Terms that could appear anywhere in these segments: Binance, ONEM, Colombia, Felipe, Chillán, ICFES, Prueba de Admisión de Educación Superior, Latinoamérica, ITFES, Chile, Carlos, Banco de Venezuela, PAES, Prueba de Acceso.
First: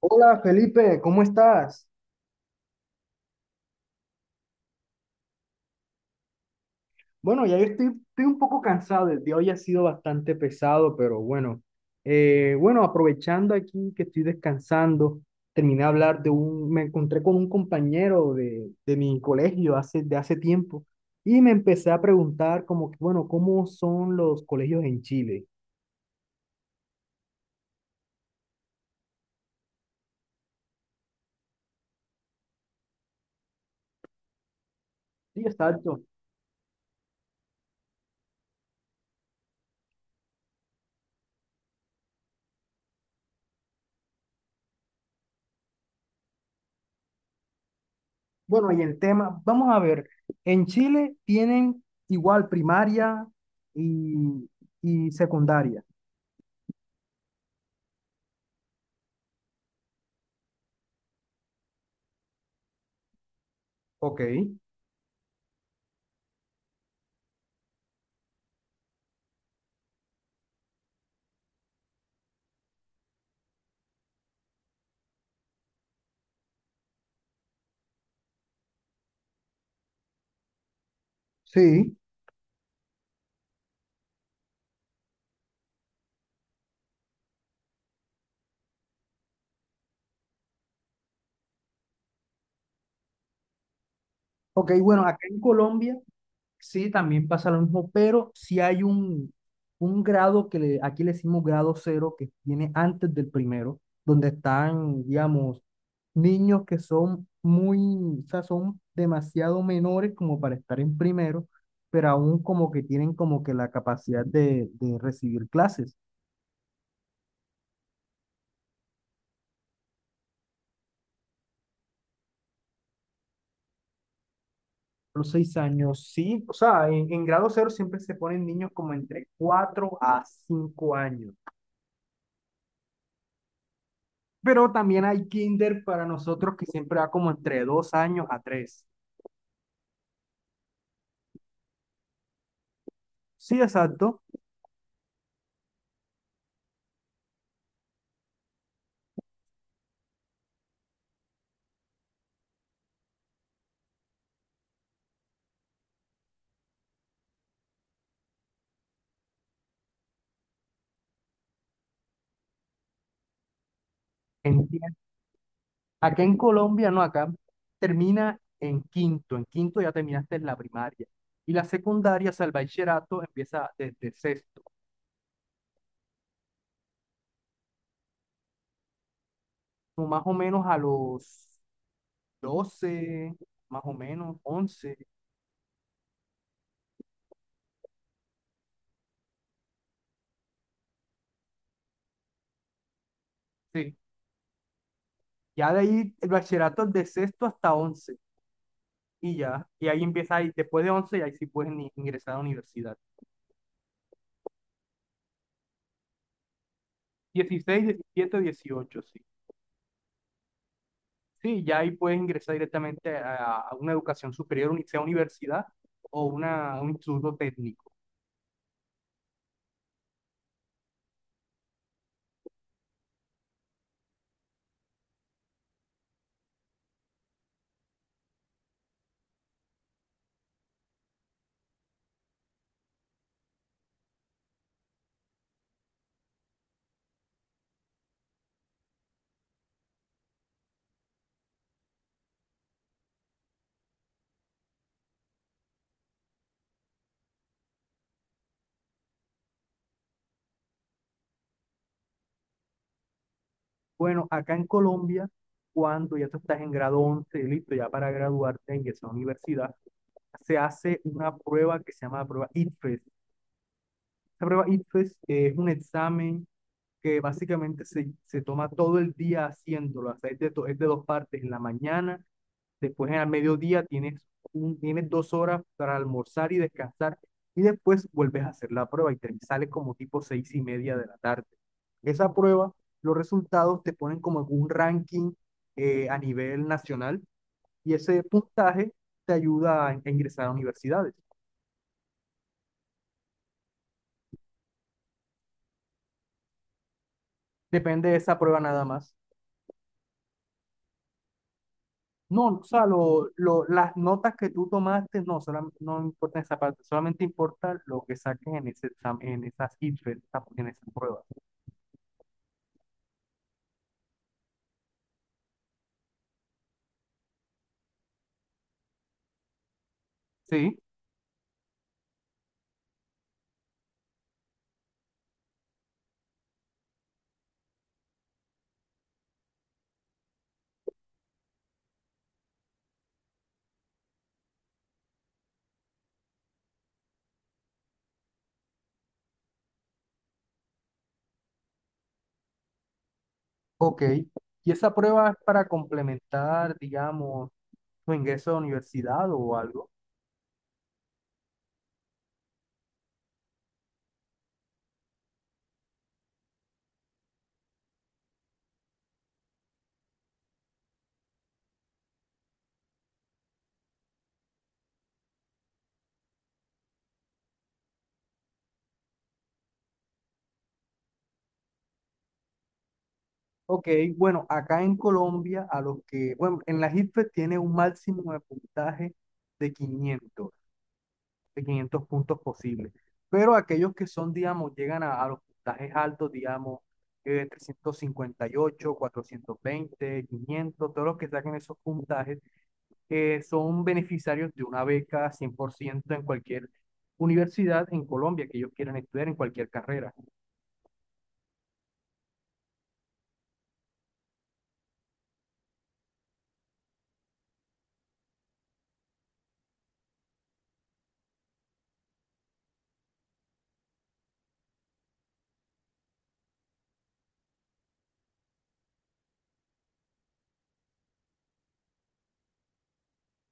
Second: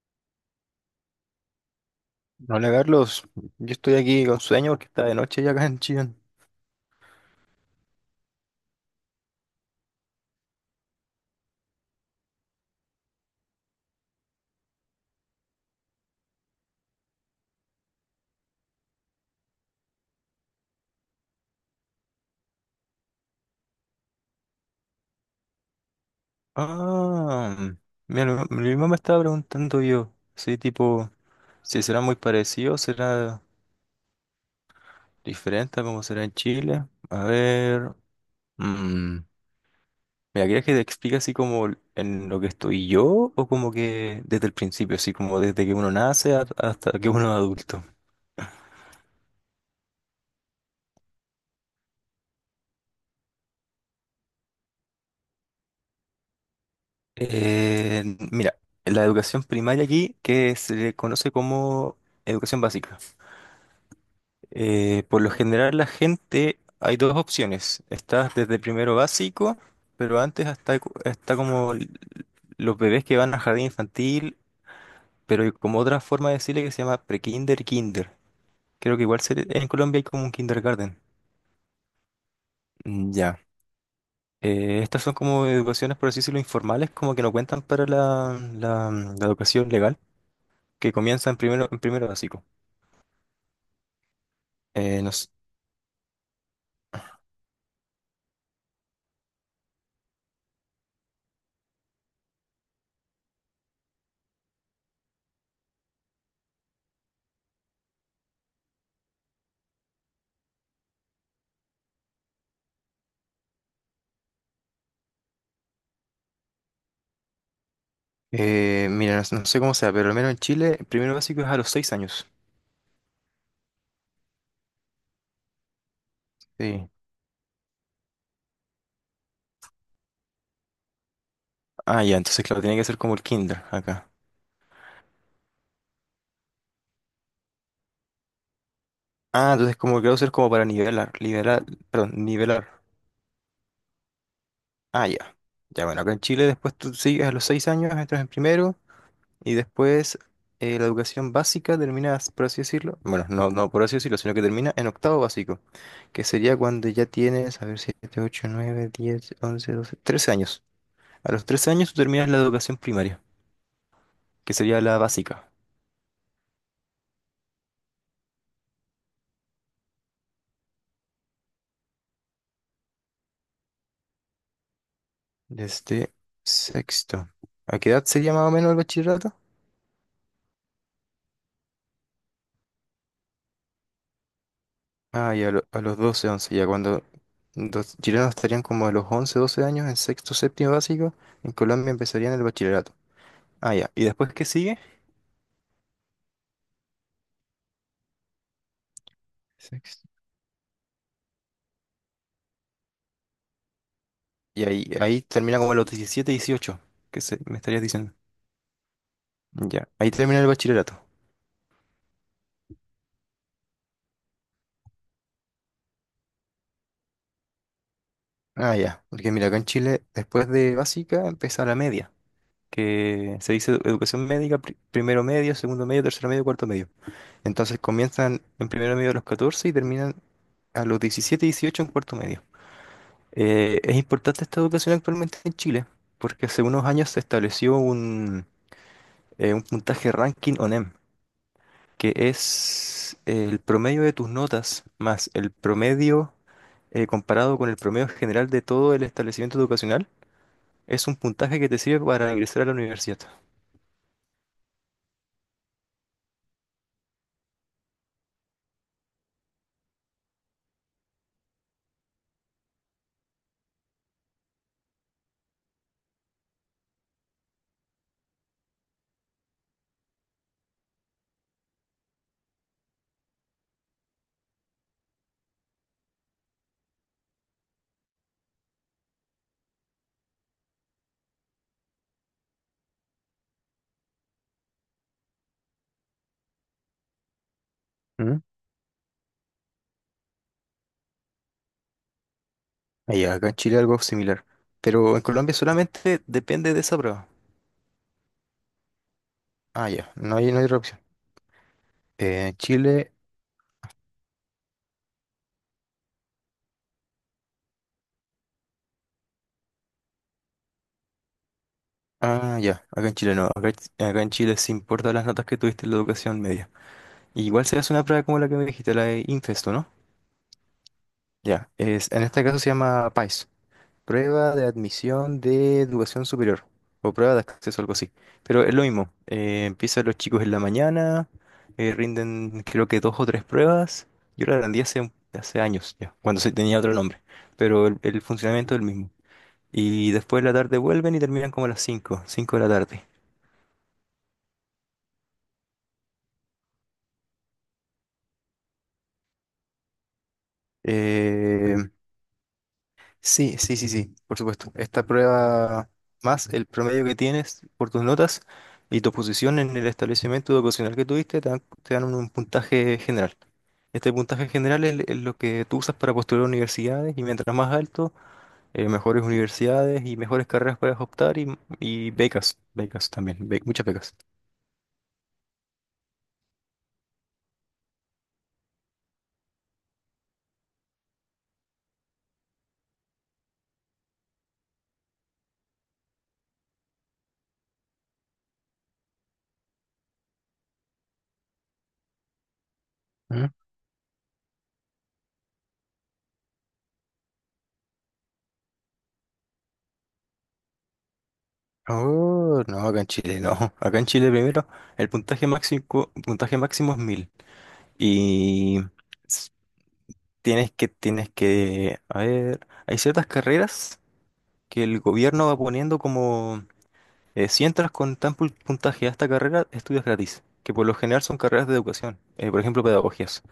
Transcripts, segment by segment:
Hola Felipe, ¿cómo estás? Hola Carlos, yo estoy aquí con sueño porque está de noche ya acá en Chillán. Bueno, ya yo estoy un poco cansado, el día hoy ha sido bastante pesado, pero bueno. Bueno, aprovechando aquí que estoy descansando, terminé de hablar me encontré con un compañero de mi colegio de hace tiempo, y me empecé a preguntar como que, bueno, ¿cómo son los colegios en Chile? Ah, mira, mi mamá me estaba preguntando yo, sí, tipo, si será muy parecido, será Sí, diferente a exacto. como será en Chile. A ver, mm, mira, ¿quieres que te explique así como en lo que estoy yo o como que desde el principio, así como desde que hasta que uno es adulto? Bueno, y el tema, vamos a ver, en Chile tienen igual primaria y, y secundaria. Eh, mira, la educación primaria aquí, que se le conoce como educación básica. Ok. Por lo general la gente, hay dos opciones. Estás desde primero básico, pero antes está los bebés que van a jardín infantil, pero hay como otra forma de decirle que se llama pre-kinder y kinder. Creo que en Colombia hay como un kindergarten. Sí, Mm, ya. Estas son como educaciones, por así decirlo, informales, como que no cuentan para la educación legal, que comienza en primero básico. ok, Eh, bueno, no acá s- en Colombia sí también pasa lo mismo, pero sí hay un grado aquí le decimos grado cero, que viene antes del primero, donde están, digamos, niños que son muy, o sea, son demasiado menores como para estar en primero, pero aún como que tienen como que la capacidad de recibir clases. Mira, no sé cómo sea, pero al menos en Chile, primero básico es a los seis años. Los 6 años, sí, o sea, Sí. En grado cero siempre se ponen niños como entre 4 a 5 años. Ah, ya, entonces claro, tiene que ser como el kinder acá. Pero también hay kinder para nosotros que siempre va como entre 2 años a 3. Ah, entonces como que va a ser como para nivelar. Sí, exacto. Ah, ya. Ya, bueno, acá en Chile después tú sigues a los seis años, entras en primero y después la educación básica terminas, por así decirlo, bueno, no por así decirlo, sino que termina en octavo básico, que sería cuando ya tienes, a ver, siete, ocho, nueve, diez, once, doce, trece años. A los trece años tú terminas la educación primaria, que En- sería la básica, Acá en Colombia, no, acá termina en quinto. En quinto ya terminaste la primaria. Y la secundaria, o sea, el bachillerato empieza desde sexto, desde sexto. ¿A qué edad sería más o menos el bachillerato? como más o menos a los 12, más o menos 11. A los 12 11 ya cuando los chilenos estarían como a los 11 12 años en sexto, séptimo básico, en Colombia empezarían el bachillerato. Ah, ya. Sí. ¿Y después qué sigue? Ya de ahí el bachillerato es de sexto hasta once. Y ya, y ahí Sexto. empieza, ahí, después de once, y ahí sí puedes ingresar a la universidad. Y ahí termina como a los 17 18 que se, me estarías dieciséis diciendo. diecisiete dieciocho sí. Ya, ahí termina el bachillerato. Sí, ya ahí puedes ingresar directamente a una educación superior, sea universidad o un instituto técnico. Ah, ya, porque mira, acá en Chile, después de básica, empieza la media, que se dice educación médica, primero medio, segundo medio, tercero medio, cuarto medio. Entonces comienzan en primero medio a los 14 y terminan a los 17 18 en cuarto medio. Es importante esta educación actualmente en Chile, porque hace unos años se estableció un puntaje ranking ONEM, que es el promedio de tus notas más el promedio comparado con el promedio general de todo el establecimiento educacional. Es un puntaje que te sirve para ingresar a la universidad. Bueno, acá en Colombia, cuando ya tú estás en grado 11, listo, ya para graduarte, ingresar a la universidad, se hace una prueba que se llama la prueba ITFES. Esta prueba ITFES es un examen que básicamente se toma todo el día haciéndolo, o sea, es es de dos partes, en la mañana. Después, al mediodía, tienes 2 horas para almorzar y descansar. Y después vuelves a hacer la prueba y te sale como tipo 6:30 de la tarde. Esa prueba, los resultados te ponen como en un ranking, a nivel nacional, y ese ¿Mm? puntaje te ayuda a ingresar a universidades. Ah, acá en Chile algo similar, pero en Colombia solamente depende de esa prueba. Depende de esa prueba nada más. Ah, ya, no hay otra opción. No, En o sea, Chile las notas que tú tomaste, no, no importa esa parte, solamente importa lo que saques en en esas ITFES, en esas pruebas. ah, ya, acá en Chile no, acá, acá en Chile se importan las notas que tuviste en la educación media. Igual se hace una prueba como la que me dijiste, la de Infesto, ¿no? Sí. Ya, es, en este caso se llama PAES, Prueba de Admisión de Educación Superior, o Prueba de Acceso, algo así. Pero es lo mismo, empiezan los chicos en la mañana, rinden creo que dos o tres pruebas. Yo la rendí hace años ya, cuando se tenía otro nombre, pero el funcionamiento es el mismo. Y después de la tarde vuelven y terminan como a las cinco, cinco de la tarde. Ok. ¿Y esa prueba es para complementar, digamos, tu ingreso a la universidad o algo? Eh, Sí, sí, sí, sí, por supuesto. Esta prueba más el promedio que tienes por tus notas y tu posición en el establecimiento educacional que tuviste te te dan un puntaje general. Este puntaje general es lo que tú usas para postular a universidades y mientras más alto, mejores universidades y mejores carreras puedes optar y becas, becas también, muchas Ok, becas. bueno, acá en Colombia, a los que, bueno, en la ICFES tiene un máximo de puntaje de 500, de 500 puntos posibles. Pero aquellos que son, digamos, llegan a los puntajes altos, digamos, 358, 420, 500. Todos los que saquen esos puntajes ¿Mm? son beneficiarios de una beca 100% en cualquier universidad en Colombia que ellos quieran estudiar en cualquier carrera. Oh, no, acá en Chile no. Acá en Chile primero el puntaje máximo es 1000 y tienes que tienes que, a ver, hay ciertas carreras que el gobierno va poniendo como, si entras con puntaje a esta carrera, estudias gratis, que por lo general son carreras de educación, por ejemplo, pedagogías.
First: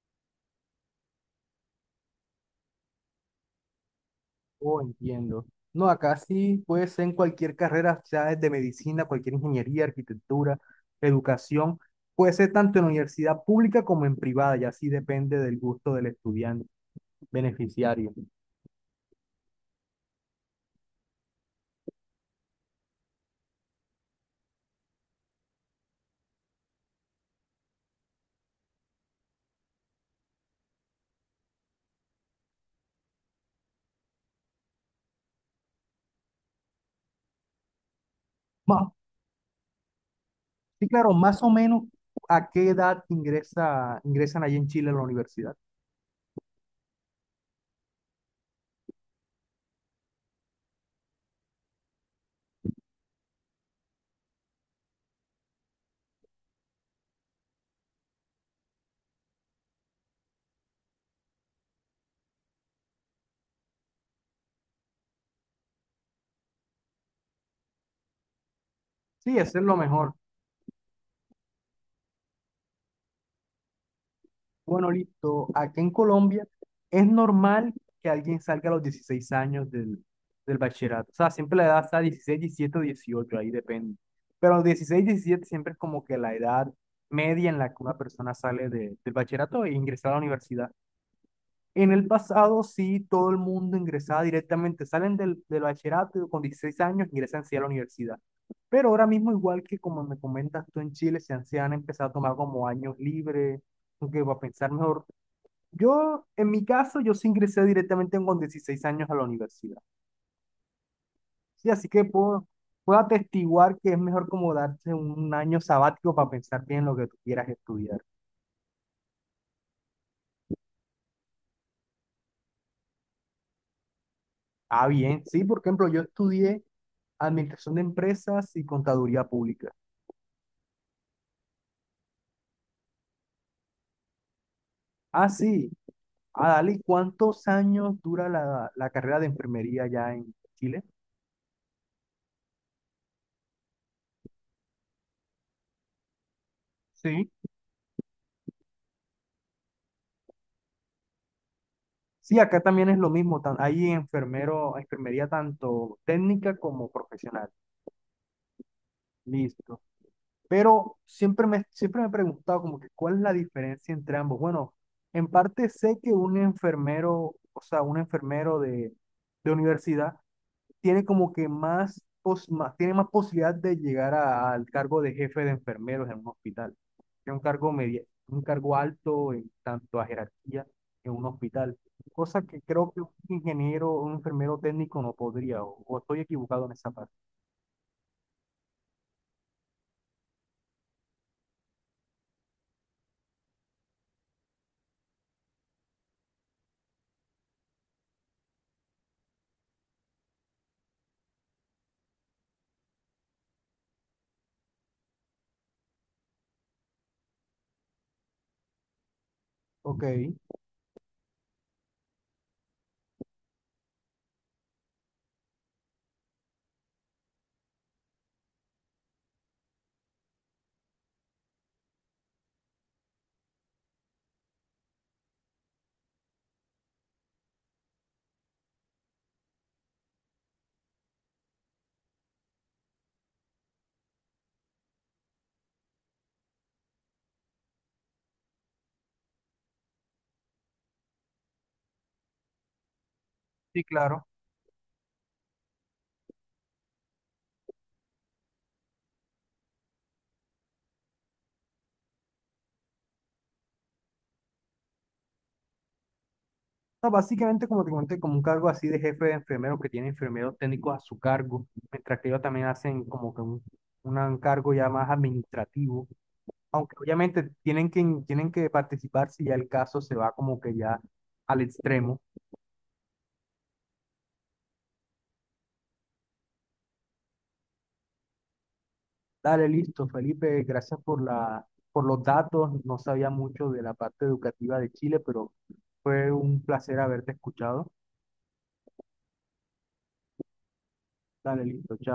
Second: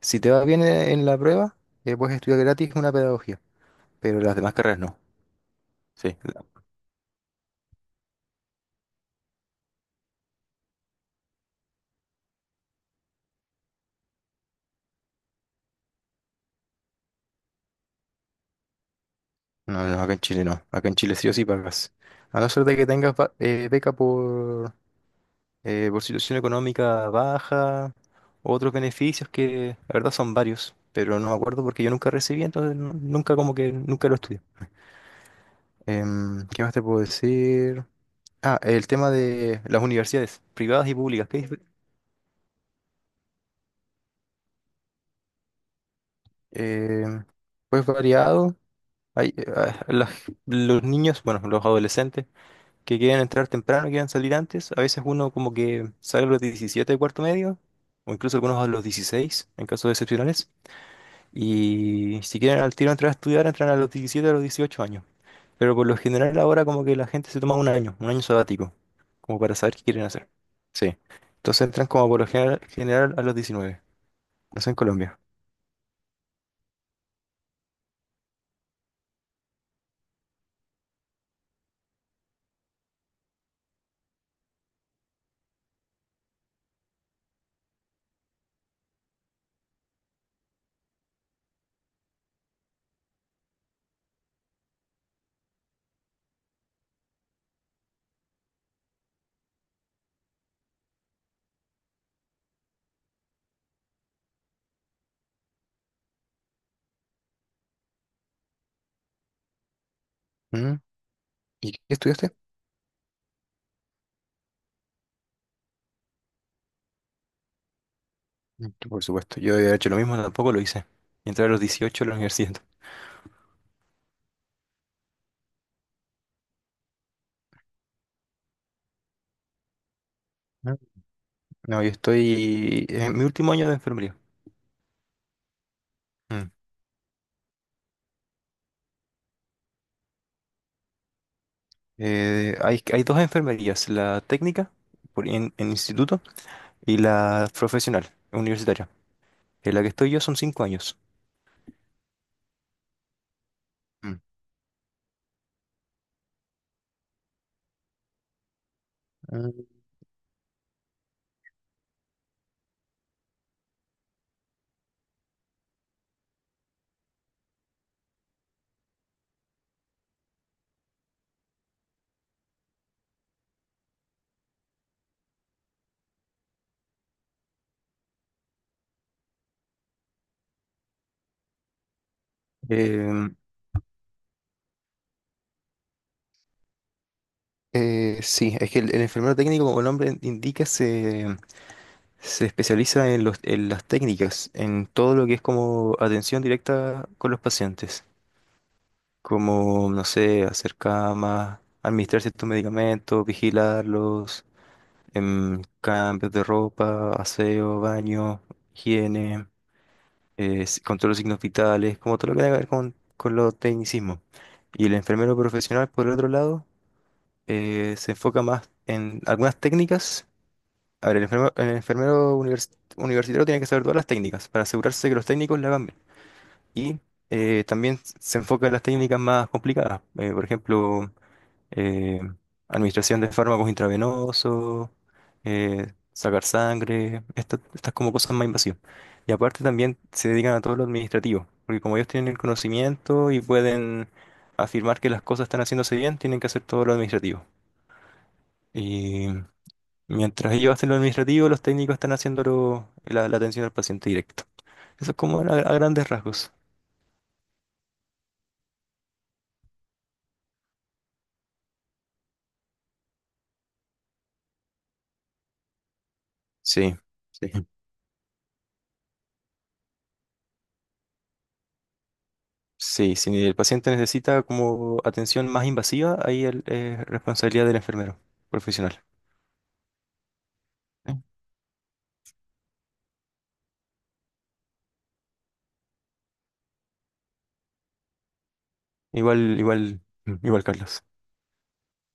Si te va bien en la prueba, puedes estudiar gratis una pedagogía, pero las demás carreras Oh, no. entiendo. No, Sí, acá sí puede ser en cualquier carrera, sea desde medicina, cualquier ingeniería, arquitectura, educación. Puede ser tanto en universidad pública como en privada, y así depende del gusto del estudiante beneficiario. No, acá en Chile no, acá en Chile sí o sí pagas. A no ser de que beca por situación económica baja, otros beneficios que la verdad son varios, pero no me acuerdo porque yo nunca recibí, entonces nunca como que nunca lo estudié. ¿Qué más te puedo decir? Ah, el Ma- tema de las universidades privadas sí, y claro, públicas, más o menos a qué edad ingresan allí en Chile a la universidad. em, pues variado. Hay, eh, ah, las- los niños, bueno, los adolescentes que quieren entrar temprano, quieren salir antes. A veces uno como que sale a los 17 de cuarto medio, o incluso algunos a los 16 en casos excepcionales. Y si quieren al tiro entrar a estudiar, entran a los 17 a los 18 años. Pero por lo general ahora como que la gente se toma un año sabático, Sí, como para eso es lo saber qué quieren mejor. hacer. Sí. Entonces entran como por lo general, general a los diecinueve. No sé en Bueno, Colombia. listo. Aquí en Colombia es normal que alguien salga a los 16 años del bachillerato. O sea, siempre la edad está 16, 17 o 18, ahí depende. Pero los 16, 17 siempre es como que la edad media en la que una persona sale del bachillerato e ingresa a la universidad. En el pasado sí, todo el mundo ingresaba directamente, salen del bachillerato y con 16 años, ingresan sí a la universidad. Pero ahora mismo, igual que como me comentas tú en Chile, se han empezado a tomar como años libres, que va a pensar mejor. Yo, en mi caso, yo sí ingresé directamente con 16 años a la universidad. ¿Mm? Sí, ¿Y qué así que estudiaste? Puedo atestiguar que es mejor como darse un año sabático para pensar bien lo que tú quieras estudiar. Mm, por supuesto, yo he hecho lo mismo, tampoco lo hice. Entré a los dieciocho a la universidad. Ah, bien, sí, por ejemplo, yo estudié administración de empresas y contaduría pública. Mm. No, yo estoy en mi último año de enfermería. Ah, sí, ah, Mm. dale, ¿y cuántos años dura la carrera de enfermería allá en Chile? Hay, hay dos enfermerías, la técnica en instituto y Sí. la profesional, universitaria. En la que estoy yo son cinco años. Sí, acá también es lo mismo. Hay Mm. enfermero, enfermería tanto técnica como profesional. Ah, Listo. Pero siempre me he preguntado como que cuál es la diferencia entre ambos. Bueno, en parte sé que un enfermero, o sea, un enfermero de universidad tiene como que más, tiene más posibilidad de llegar al cargo de jefe de enfermeros en un hospital. Que un cargo media, un cargo alto en tanto a jerarquía en un hospital. Cosa que creo que un Em, ingeniero o un enfermero técnico no podría, o estoy equivocado en esa parte. Sí, es que el enfermero técnico, como el nombre indica, se especializa en en las técnicas, en todo lo que es como atención directa con los pacientes, como, no sé, hacer camas, administrar ciertos medicamentos, vigilarlos, em, cambios de ropa, aseo, baño, higiene. Ok, Con todos los signos vitales, como todo lo que tenga que ver con los tecnicismos. Y el enfermero profesional, por el otro lado, se enfoca más en algunas técnicas. A ver, el enfermero universitario tiene que saber todas las técnicas para asegurarse que los técnicos la hagan bien. Y también se enfoca en las técnicas más complicadas. Por ejemplo, eh, administración de fármacos intravenosos, sacar sangre, estas como cosas más invasivas. Y aparte también se dedican a todo lo administrativo, porque como ellos tienen el conocimiento y sí, pueden claro. afirmar que las cosas están haciéndose bien, tienen que hacer todo lo administrativo. Y mientras ellos hacen lo administrativo, los técnicos están haciendo la atención al paciente directo. Eso es como a grandes rasgos. No, básicamente, como te comenté, como un cargo así de jefe de enfermeros que tiene enfermeros técnicos a su cargo, mientras que ellos también hacen como que un cargo ya más administrativo, aunque Sí, sí. obviamente tienen que participar si ya el caso se va como que ya al extremo. Sí, si el paciente necesita como atención más invasiva, ahí es responsabilidad del enfermero profesional. Dale, listo, Felipe, gracias ¿Eh? por por los datos. No sabía mucho de la parte educativa de Chile, pero fue un placer haberte escuchado. Igual, igual, igual, Carlos. Dale, listo, chao.